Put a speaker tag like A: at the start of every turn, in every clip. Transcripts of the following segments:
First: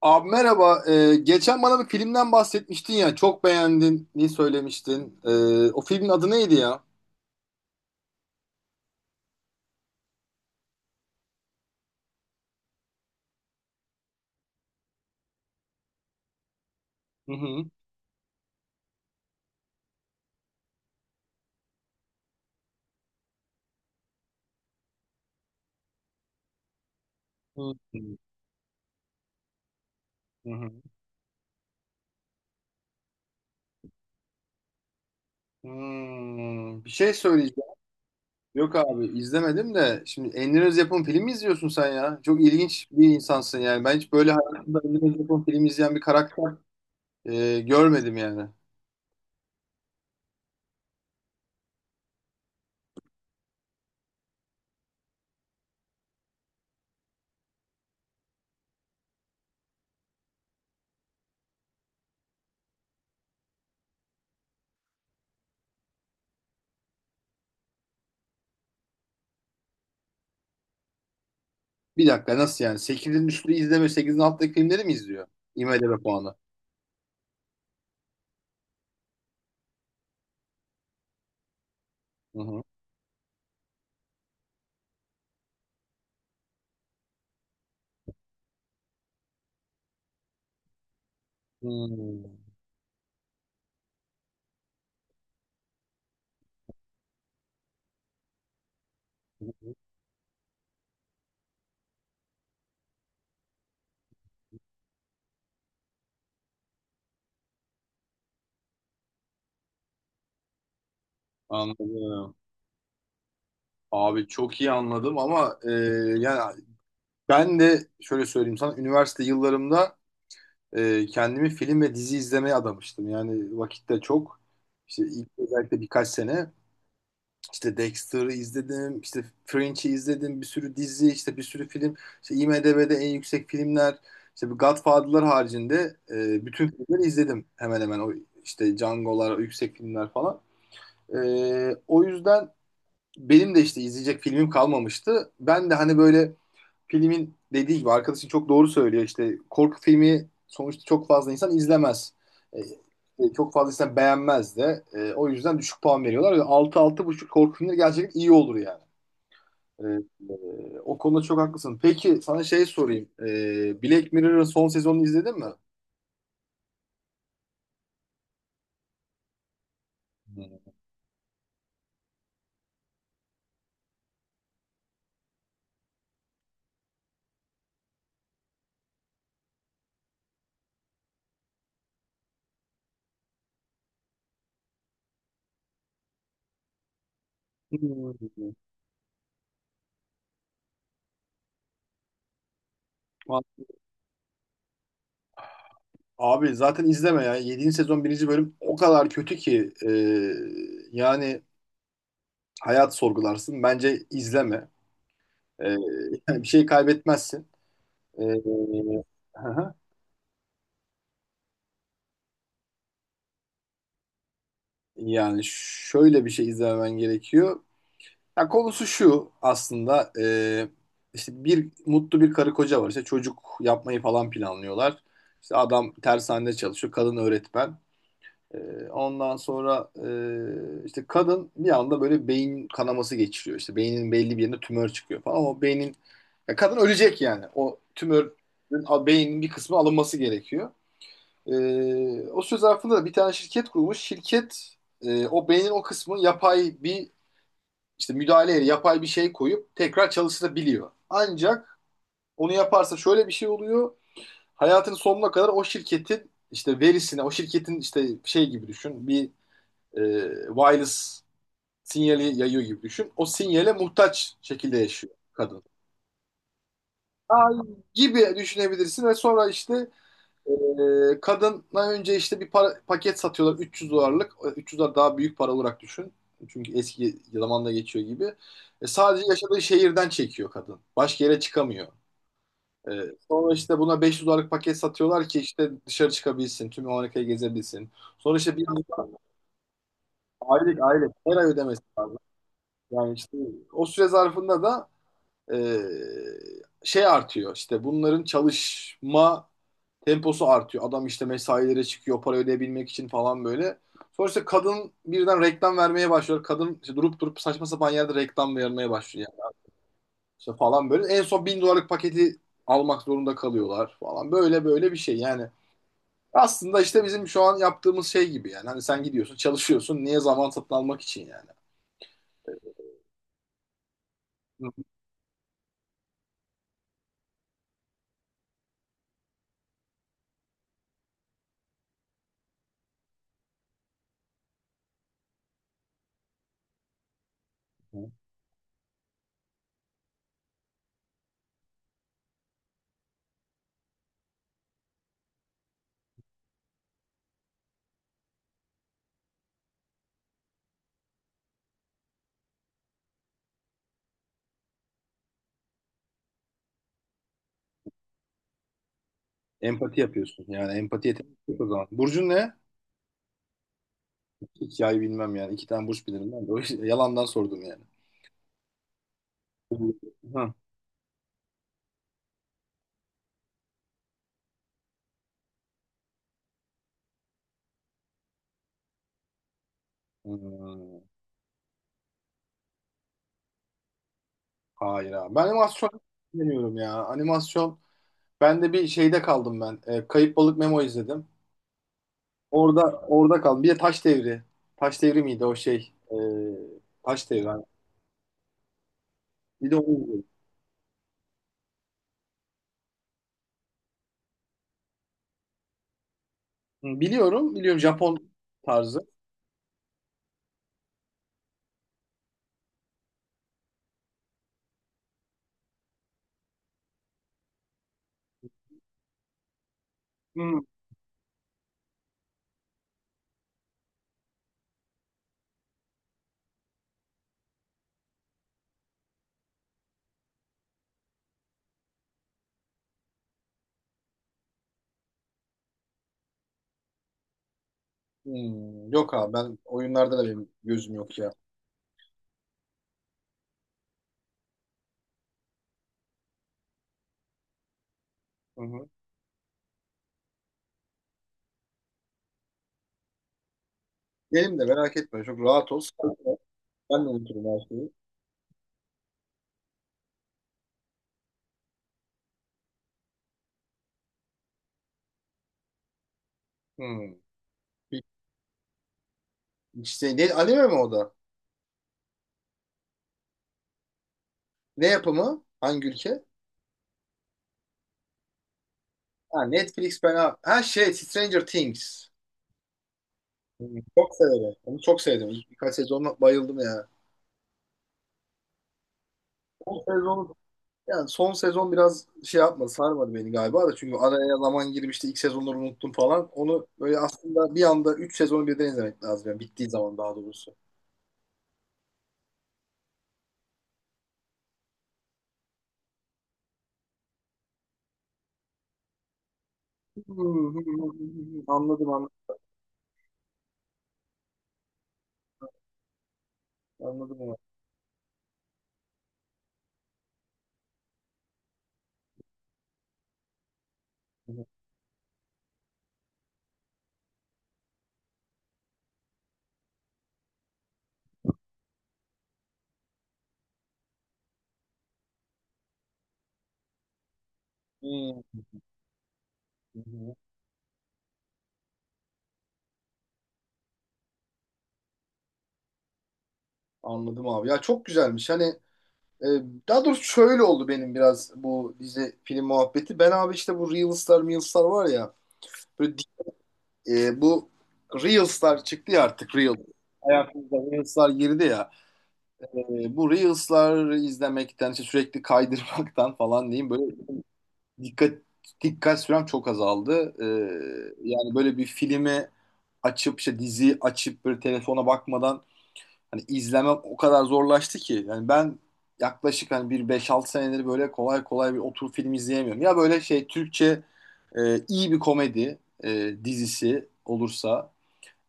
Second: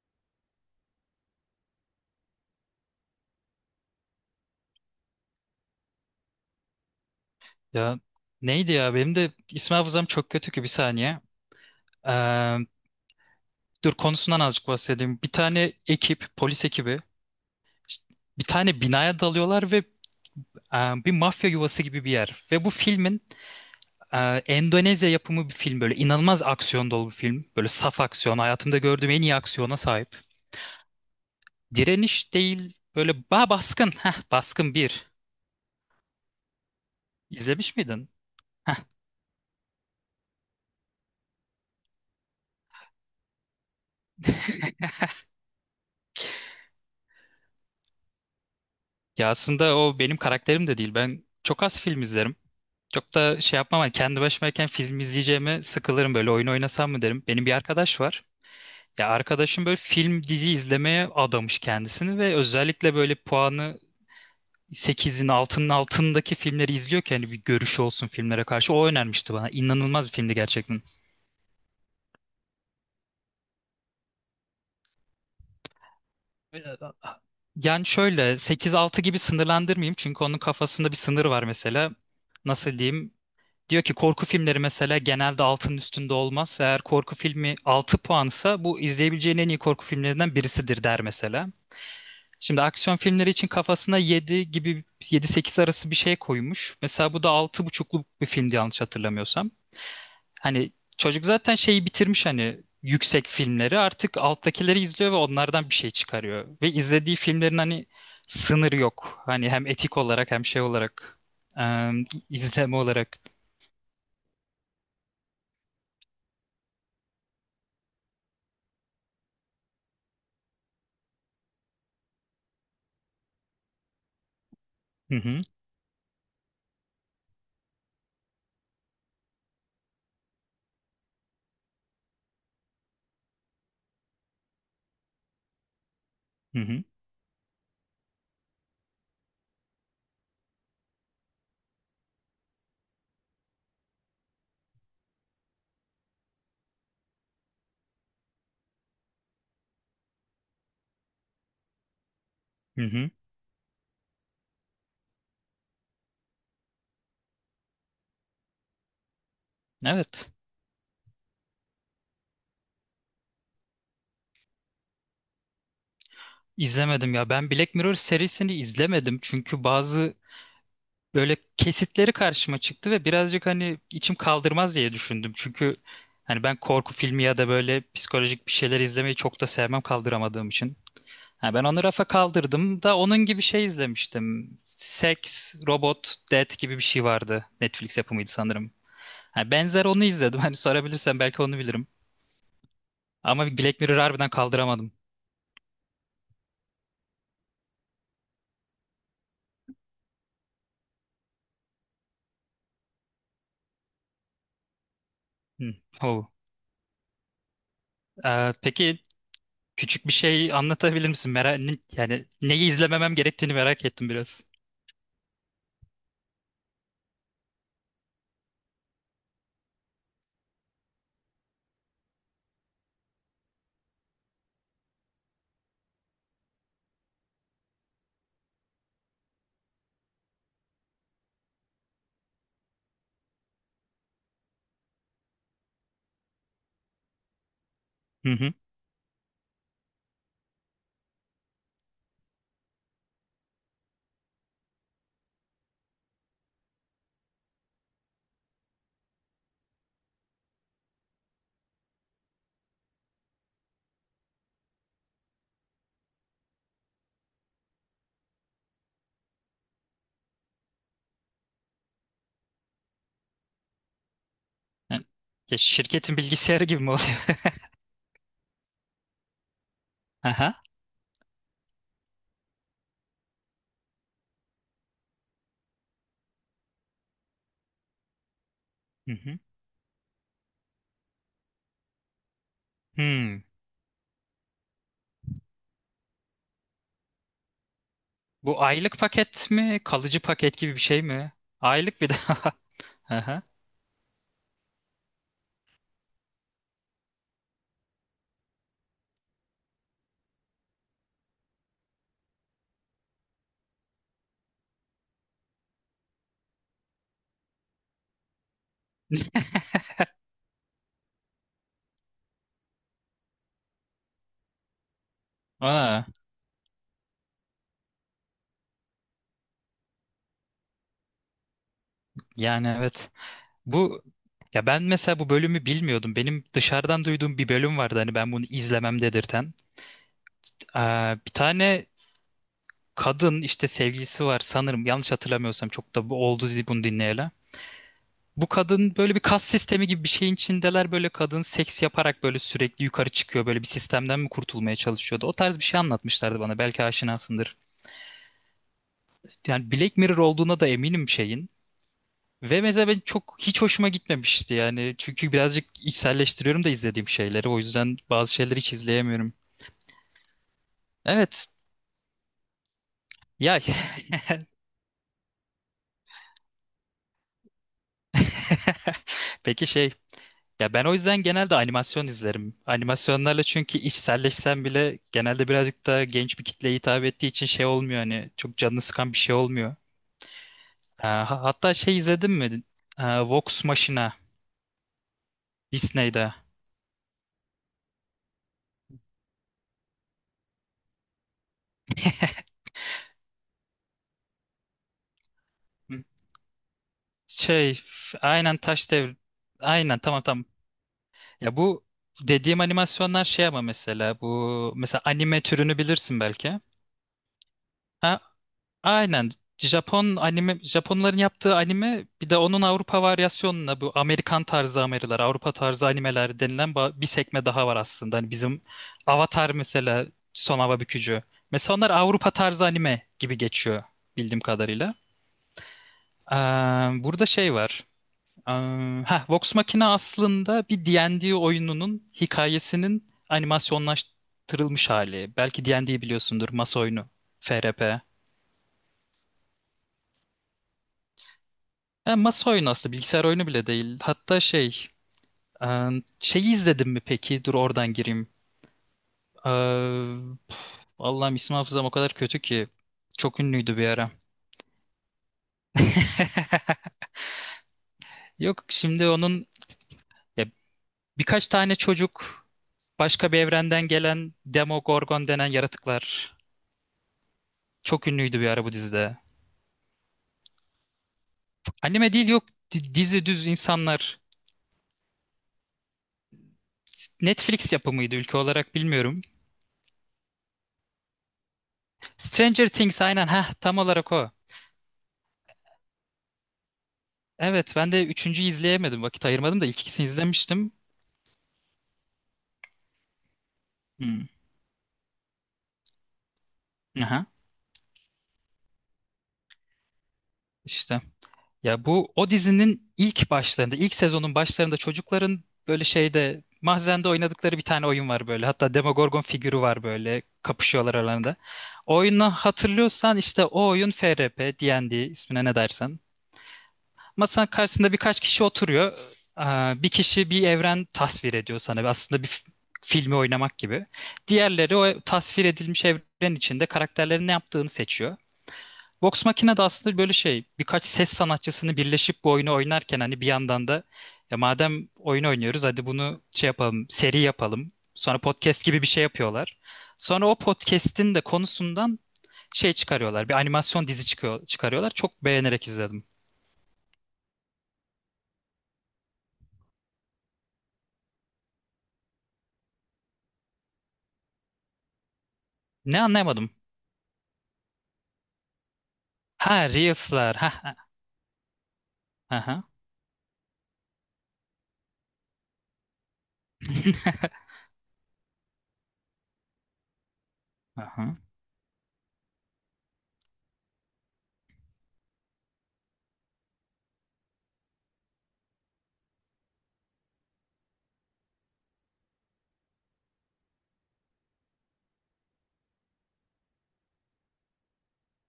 A: Abi merhaba. Geçen bana bir filmden bahsetmiştin ya. Çok beğendin. Ne söylemiştin? O filmin adı neydi ya?
B: Ya neydi ya benim de isim hafızam çok kötü ki bir saniye. Ee, Dur konusundan azıcık bahsedeyim. Bir tane ekip, polis ekibi
A: Hı hı.
B: bir tane binaya dalıyorlar ve bir mafya yuvası gibi bir yer. Ve bu filmin e, Endonezya yapımı bir film, böyle inanılmaz aksiyon dolu bir film.
A: Hı
B: Böyle saf
A: hı.
B: aksiyon, hayatımda gördüğüm en iyi aksiyona sahip.
A: Hı hı.
B: Direniş değil, böyle baskın. Baskın bir.
A: Bir şey söyleyeceğim.
B: İzlemiş miydin?
A: Yok
B: Heh.
A: abi izlemedim de. Şimdi Emre Öz yapım film mi izliyorsun sen ya? Çok ilginç bir insansın yani. Ben hiç böyle hayatımda Emre Öz yapım film izleyen bir karakter görmedim yani.
B: Ya aslında o benim karakterim de değil. Ben çok az film izlerim. Çok da şey yapmam. Hani kendi başımayken film izleyeceğime sıkılırım, böyle oyun oynasam mı derim. Benim bir arkadaş var. Ya arkadaşım böyle film dizi izlemeye adamış kendisini ve özellikle böyle puanı sekizin altının altındaki filmleri izliyor ki hani bir görüşü olsun filmlere karşı. O önermişti bana. İnanılmaz bir filmdi gerçekten.
A: Bir dakika nasıl yani? Sekizin üstü izleme, sekizin alttaki filmleri mi izliyor? IMDb puanı.
B: Yani şöyle sekiz altı gibi sınırlandırmayayım, çünkü onun kafasında bir sınır var mesela.
A: Hı hı.
B: Nasıl diyeyim? Diyor ki korku filmleri mesela genelde 6'nın üstünde olmaz. Eğer korku filmi 6 puansa bu izleyebileceğin en iyi korku filmlerinden birisidir der mesela.
A: Hmm.
B: Şimdi aksiyon filmleri için kafasına 7 gibi, yedi sekiz arası bir şey koymuş. Mesela bu da 6,5'luk bir filmdi yanlış hatırlamıyorsam. Hani çocuk zaten şeyi bitirmiş, hani yüksek filmleri, artık alttakileri izliyor ve onlardan bir şey çıkarıyor. Ve izlediği filmlerin hani sınırı yok. Hani hem etik olarak hem şey olarak eee,
A: Anladım.
B: izleme olarak.
A: Abi çok iyi anladım ama yani ben de şöyle söyleyeyim sana üniversite yıllarımda kendimi film ve dizi izlemeye adamıştım. Yani vakitte çok işte
B: Hı
A: ilk
B: hı
A: özellikle birkaç sene işte Dexter'ı izledim, işte Fringe'i izledim, bir sürü dizi, işte bir sürü film. İşte IMDb'de en yüksek filmler, işte bu Godfather'lar haricinde
B: hı
A: bütün
B: hı
A: filmleri izledim hemen hemen o işte Django'lar, o yüksek filmler falan. O yüzden benim de işte izleyecek filmim kalmamıştı. Ben de hani böyle filmin dediği gibi arkadaşın çok doğru söylüyor. İşte korku filmi sonuçta çok fazla insan izlemez. E,
B: hı. Hı.
A: Çok fazla insan beğenmez de. O yüzden düşük puan veriyorlar. 6 buçuk korku filmleri gerçekten iyi olur yani. E,
B: Evet.
A: O konuda çok haklısın. Peki sana şey sorayım. Black Mirror'ın son sezonunu izledin mi?
B: İzlemedim ya. Ben Black Mirror serisini izlemedim. Çünkü bazı böyle kesitleri karşıma çıktı ve birazcık hani içim kaldırmaz diye düşündüm. Çünkü hani ben korku filmi ya da böyle psikolojik bir şeyler izlemeyi çok da sevmem, kaldıramadığım için. Ha, ben onu rafa kaldırdım da onun gibi şey izlemiştim. Sex, Robot, Death gibi bir şey vardı. Netflix yapımıydı
A: Hmm.
B: sanırım. Ha, benzer, onu izledim. Hani sorabilirsen belki onu bilirim. Ama Black Mirror harbiden kaldıramadım.
A: Abi zaten izleme ya. 7. sezon 1. bölüm o kadar kötü ki yani hayat sorgularsın. Bence izleme. E,
B: Hı. Oh.
A: Bir şey kaybetmezsin. Ee,
B: Peki
A: hı hı.
B: küçük bir şey anlatabilir misin? Merak, yani neyi izlememem gerektiğini merak ettim biraz.
A: Yani şöyle bir şey izlemen gerekiyor. Ya konusu şu aslında işte bir mutlu bir karı koca var. İşte çocuk yapmayı falan planlıyorlar. İşte adam tersanede çalışıyor. Kadın öğretmen. Ondan sonra işte kadın bir anda böyle beyin kanaması geçiriyor. İşte beynin belli bir yerine tümör çıkıyor falan. O beynin Ya kadın ölecek yani. O tümörün beynin bir kısmı alınması gerekiyor. O söz zarfında da bir tane şirket kurmuş. O beynin o kısmı yapay bir işte müdahaleyle yapay bir şey koyup tekrar çalıştırabiliyor. Ancak onu yaparsa şöyle bir şey oluyor. Hayatının sonuna kadar o şirketin işte verisine, o şirketin işte şey gibi düşün. Bir e, wireless sinyali yayıyor gibi düşün. O sinyale muhtaç şekilde
B: Yani,
A: yaşıyor
B: ya
A: kadın.
B: şirketin bilgisayarı gibi mi oluyor?
A: Ay gibi düşünebilirsin ve sonra işte
B: Aha.
A: Kadına önce işte paket satıyorlar 300 dolarlık. 300 dolar daha büyük para olarak düşün. Çünkü eski zamanda geçiyor gibi.
B: Hı
A: Sadece
B: hı.
A: yaşadığı şehirden çekiyor kadın. Başka yere çıkamıyor. E,
B: Hmm.
A: Sonra işte buna 500 dolarlık paket satıyorlar ki işte dışarı çıkabilsin. Tüm Amerika'yı gezebilsin. Sonra işte
B: Bu
A: bir
B: aylık paket mi? Kalıcı paket gibi
A: aylık
B: bir şey
A: aylık
B: mi?
A: her ay ödemesi
B: Aylık bir
A: lazım.
B: daha.
A: Yani işte
B: Aha.
A: o süre zarfında da e, şey artıyor. İşte bunların çalışma temposu artıyor. Adam işte mesailere çıkıyor para ödeyebilmek için falan böyle. Sonra işte kadın birden reklam vermeye başlıyor. Kadın işte durup durup saçma sapan yerde reklam vermeye başlıyor yani. İşte falan böyle. En son 1.000 dolarlık paketi almak zorunda kalıyorlar falan. Böyle böyle bir şey yani.
B: Aa,
A: Aslında işte bizim şu an yaptığımız şey gibi yani. Hani sen gidiyorsun, çalışıyorsun. Niye zaman satın almak için yani?
B: yani evet. Bu,
A: Hı
B: ya ben mesela bu bölümü bilmiyordum. Benim dışarıdan duyduğum bir bölüm vardı hani ben bunu izlemem dedirten. Aa, bir tane kadın, işte sevgilisi var sanırım, yanlış hatırlamıyorsam çok da bu oldu bunu dinleyeli.
A: hı.
B: Bu kadın böyle bir kas sistemi gibi bir şeyin içindeler, böyle kadın seks yaparak böyle sürekli yukarı çıkıyor, böyle bir sistemden mi kurtulmaya çalışıyordu. O tarz bir şey anlatmışlardı bana, belki aşinasındır. Yani Black Mirror olduğuna da eminim şeyin. Ve mesela ben çok, hiç hoşuma gitmemişti yani, çünkü birazcık içselleştiriyorum da izlediğim şeyleri, o yüzden bazı şeyleri hiç izleyemiyorum.
A: Empati yapıyorsun. Yani empati yeteneği
B: Evet
A: yok o zaman. Burcun ne?
B: ya.
A: Hikaye bilmem yani. İki tane burç bilirim ben de. O yüzden yalandan sordum yani.
B: Peki şey,
A: Hı.
B: ya ben o yüzden genelde animasyon izlerim. Animasyonlarla, çünkü içselleşsem bile genelde birazcık daha genç bir kitleye hitap ettiği için şey olmuyor, hani çok canını sıkan bir şey olmuyor.
A: Hı.
B: Ha, hatta şey izledin mi? Ha, Vox Machina
A: Hayır abi. Ben animasyon
B: Disney'de.
A: deniyorum ya. Animasyon. Ben de bir şeyde kaldım ben. Kayıp Balık Memo izledim. Orada orada kaldım. Bir de Taş Devri. Taş Devri miydi o şey?
B: Hı.
A: Taş Devri, abi.
B: Şey aynen Taş Devri.
A: Bir de onu
B: Aynen, tamam
A: izledim.
B: tamam. Ya bu dediğim animasyonlar şey, ama mesela bu mesela anime türünü bilirsin belki.
A: Hı, biliyorum. Biliyorum,
B: Ha,
A: Japon tarzı.
B: aynen. Japon anime, Japonların yaptığı anime, bir de onun Avrupa varyasyonuna, bu Amerikan tarzı animeler, Avrupa tarzı animeler denilen bir sekme daha var aslında. Hani bizim Avatar mesela, Son
A: Hı.
B: Hava Bükücü. Mesela onlar Avrupa tarzı anime gibi geçiyor bildiğim kadarıyla. Ee, Burada şey var. Ee, Vox Machina aslında bir D&D oyununun hikayesinin animasyonlaştırılmış hali. Belki D&D biliyorsundur, masa oyunu, FRP.
A: Yok abi ben oyunlarda da benim gözüm yok ya.
B: Yani masa oyunu, aslında bilgisayar oyunu bile değil. Hatta şey, e, şeyi izledim mi peki? Dur oradan gireyim.
A: Hı hı.
B: E, Allah'ım, isim hafızam o kadar kötü ki. Çok ünlüydü bir ara.
A: Benim de merak etme. Çok rahat ol. Sakin ol. Ben de unuturum her şeyi.
B: Yok, şimdi onun, ya, birkaç tane çocuk, başka bir evrenden gelen Demogorgon denen yaratıklar.
A: Hı. Bir,
B: Çok ünlüydü bir ara bu dizide.
A: işte, ne, anime mi o da?
B: Anime değil, yok, dizi, düz insanlar.
A: Ne yapımı? Hangi ülke?
B: Netflix yapımıydı, ülke olarak bilmiyorum.
A: Ha, Netflix ben abi, ha şey, Stranger Things.
B: Stranger Things, aynen, ha,
A: Hı,
B: tam olarak
A: çok
B: o.
A: severim. Onu çok sevdim. İlk birkaç sezonla bayıldım ya.
B: Evet, ben de üçüncüyü izleyemedim. Vakit ayırmadım da
A: Son
B: ilk ikisini
A: sezon
B: izlemiştim.
A: yani son sezon biraz şey yapmadı, sarmadı beni galiba da çünkü
B: Hmm.
A: araya zaman girmişti. İlk sezonları unuttum falan. Onu böyle
B: Aha.
A: aslında bir anda 3 sezonu birden izlemek lazım yani bittiği zaman daha doğrusu.
B: İşte, ya bu o dizinin ilk başlarında, ilk sezonun başlarında çocukların böyle şeyde, mahzende oynadıkları bir tane oyun var böyle. Hatta Demogorgon figürü var,
A: Hı,
B: böyle
A: hı, hı,
B: kapışıyorlar aralarında.
A: hı, anladım
B: O
A: anladım.
B: oyunu hatırlıyorsan, işte o oyun FRP, D&D, ismine ne dersen.
A: Anladım onu.
B: Masanın karşısında birkaç kişi oturuyor. Bir kişi bir evren tasvir ediyor sana. Aslında bir filmi oynamak gibi.
A: Hı,
B: Diğerleri o tasvir edilmiş evren içinde karakterlerin ne yaptığını seçiyor. Vox Machina da aslında böyle şey, birkaç ses sanatçısını birleşip bu oyunu oynarken hani bir yandan da ya madem oyun oynuyoruz hadi bunu şey yapalım, seri yapalım. Sonra podcast gibi bir şey yapıyorlar.
A: hı,
B: Sonra o podcast'in de konusundan şey çıkarıyorlar. Bir animasyon dizi çıkıyor, çıkarıyorlar. Çok beğenerek izledim.
A: anladım abi. Ya çok güzelmiş. Hani Ee, daha doğrusu şöyle oldu benim biraz bu dizi film muhabbeti. Ben abi işte bu Reels'lar var ya. Böyle,
B: Ne, anlayamadım.
A: bu Reels'lar çıktı ya artık
B: Ha,
A: Reel.
B: Reels'lar. Ha
A: Hayatımıza
B: ha.
A: Reels'lar girdi ya.
B: Aha.
A: Bu Reels'lar izlemekten, işte sürekli kaydırmaktan falan diyeyim böyle dikkat dikkat sürem çok azaldı.
B: Aha.
A: Yani böyle bir filmi açıp işte diziyi açıp böyle telefona bakmadan hani izlemem o kadar zorlaştı ki. Yani ben yaklaşık hani bir 5-6 senedir böyle kolay kolay bir oturup film izleyemiyorum. Ya böyle şey Türkçe iyi bir komedi dizisi olursa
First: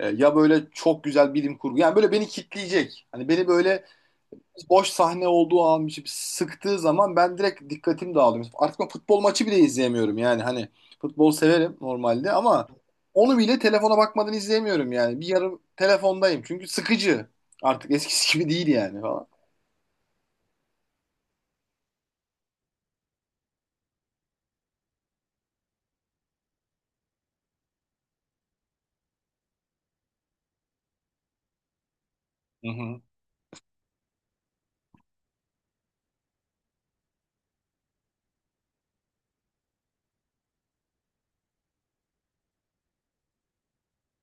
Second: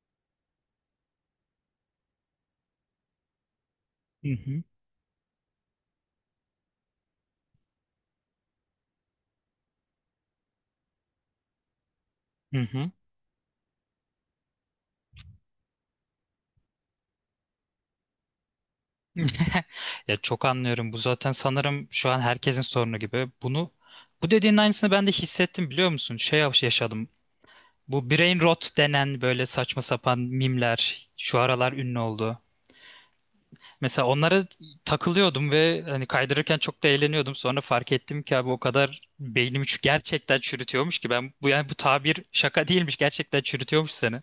A: ya böyle çok güzel bilim kurgu. Yani böyle beni kitleyecek. Hani beni böyle
B: Hı hı.
A: boş sahne olduğu an bir şey sıktığı zaman ben direkt dikkatim dağılıyor. Artık ben futbol maçı bile izleyemiyorum yani hani futbol severim normalde
B: Hı
A: ama
B: hı.
A: onu bile telefona bakmadan izleyemiyorum yani. Bir yarım telefondayım çünkü sıkıcı. Artık eskisi gibi değil yani falan.
B: Ya çok anlıyorum. Bu zaten sanırım şu an herkesin sorunu gibi. Bunu, bu dediğin aynısını ben de hissettim, biliyor musun? Şey yaşadım. Bu brain rot denen böyle saçma sapan mimler şu aralar ünlü oldu.
A: Hı hı.
B: Mesela onlara takılıyordum ve hani kaydırırken çok da eğleniyordum. Sonra fark ettim ki abi o kadar beynimi gerçekten çürütüyormuş ki, ben bu, yani bu tabir şaka değilmiş. Gerçekten çürütüyormuş seni.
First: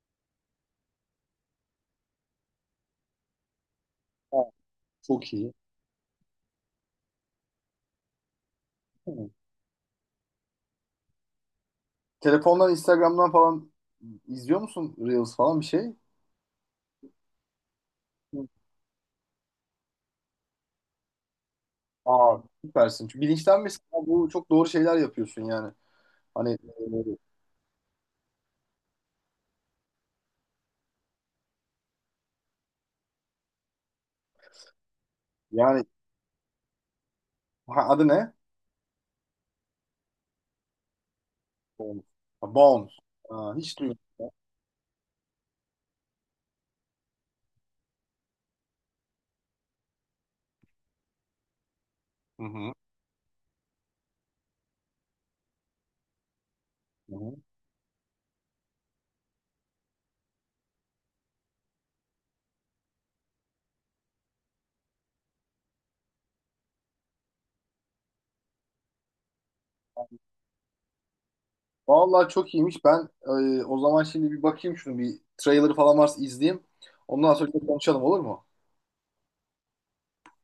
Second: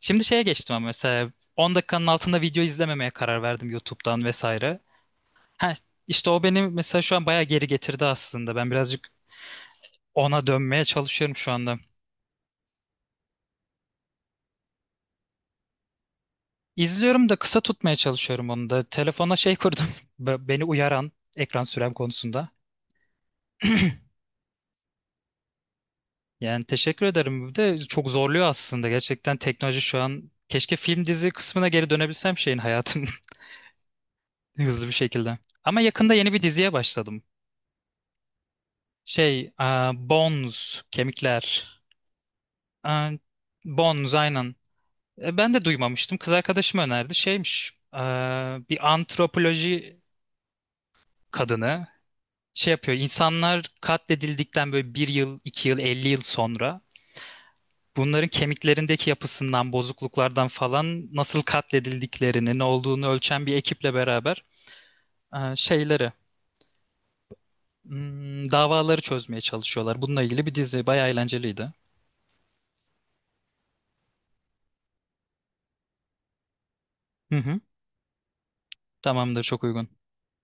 B: Şimdi şeye geçtim, ama mesela 10 dakikanın altında video izlememeye karar verdim YouTube'dan
A: Ha,
B: vesaire.
A: çok iyi.
B: Ha, işte o beni mesela şu an bayağı geri getirdi aslında. Ben birazcık
A: Hı.
B: ona dönmeye çalışıyorum şu anda.
A: Telefondan, Instagram'dan falan izliyor musun Reels falan bir şey?
B: İzliyorum da kısa tutmaya
A: Hı.
B: çalışıyorum onu da. Telefona şey kurdum. Beni uyaran, ekran sürem
A: Aa,
B: konusunda.
A: süpersin. Çünkü bilinçlenmesin. Bu çok doğru şeyler yapıyorsun yani. Hani
B: Yani teşekkür ederim. Bir de çok zorluyor aslında. Gerçekten teknoloji şu an, keşke film dizi kısmına geri dönebilsem şeyin, hayatım hızlı bir şekilde. Ama
A: yani
B: yakında yeni bir diziye başladım.
A: ha, adı ne?
B: Şey, aa, Bones, Kemikler.
A: Bones. Ha, Bones.
B: Ee,
A: Ha, hiç duymadım.
B: Bones, aynen. Ben de duymamıştım. Kız arkadaşım önerdi. Şeymiş. Bir antropoloji kadını
A: Hı
B: şey
A: hı.
B: yapıyor. İnsanlar katledildikten böyle 1 yıl, 2 yıl, 50 yıl sonra
A: Hı hı.
B: bunların kemiklerindeki yapısından, bozukluklardan falan nasıl katledildiklerini, ne olduğunu ölçen bir ekiple beraber şeyleri, davaları çözmeye çalışıyorlar. Bununla ilgili bir dizi. Bayağı eğlenceliydi.
A: Vallahi çok iyiymiş. Ben o zaman şimdi bir bakayım şunu bir trailer falan varsa izleyeyim. Ondan
B: Hı
A: sonra
B: hı.
A: bir konuşalım olur mu?
B: Tamamdır, çok uygun.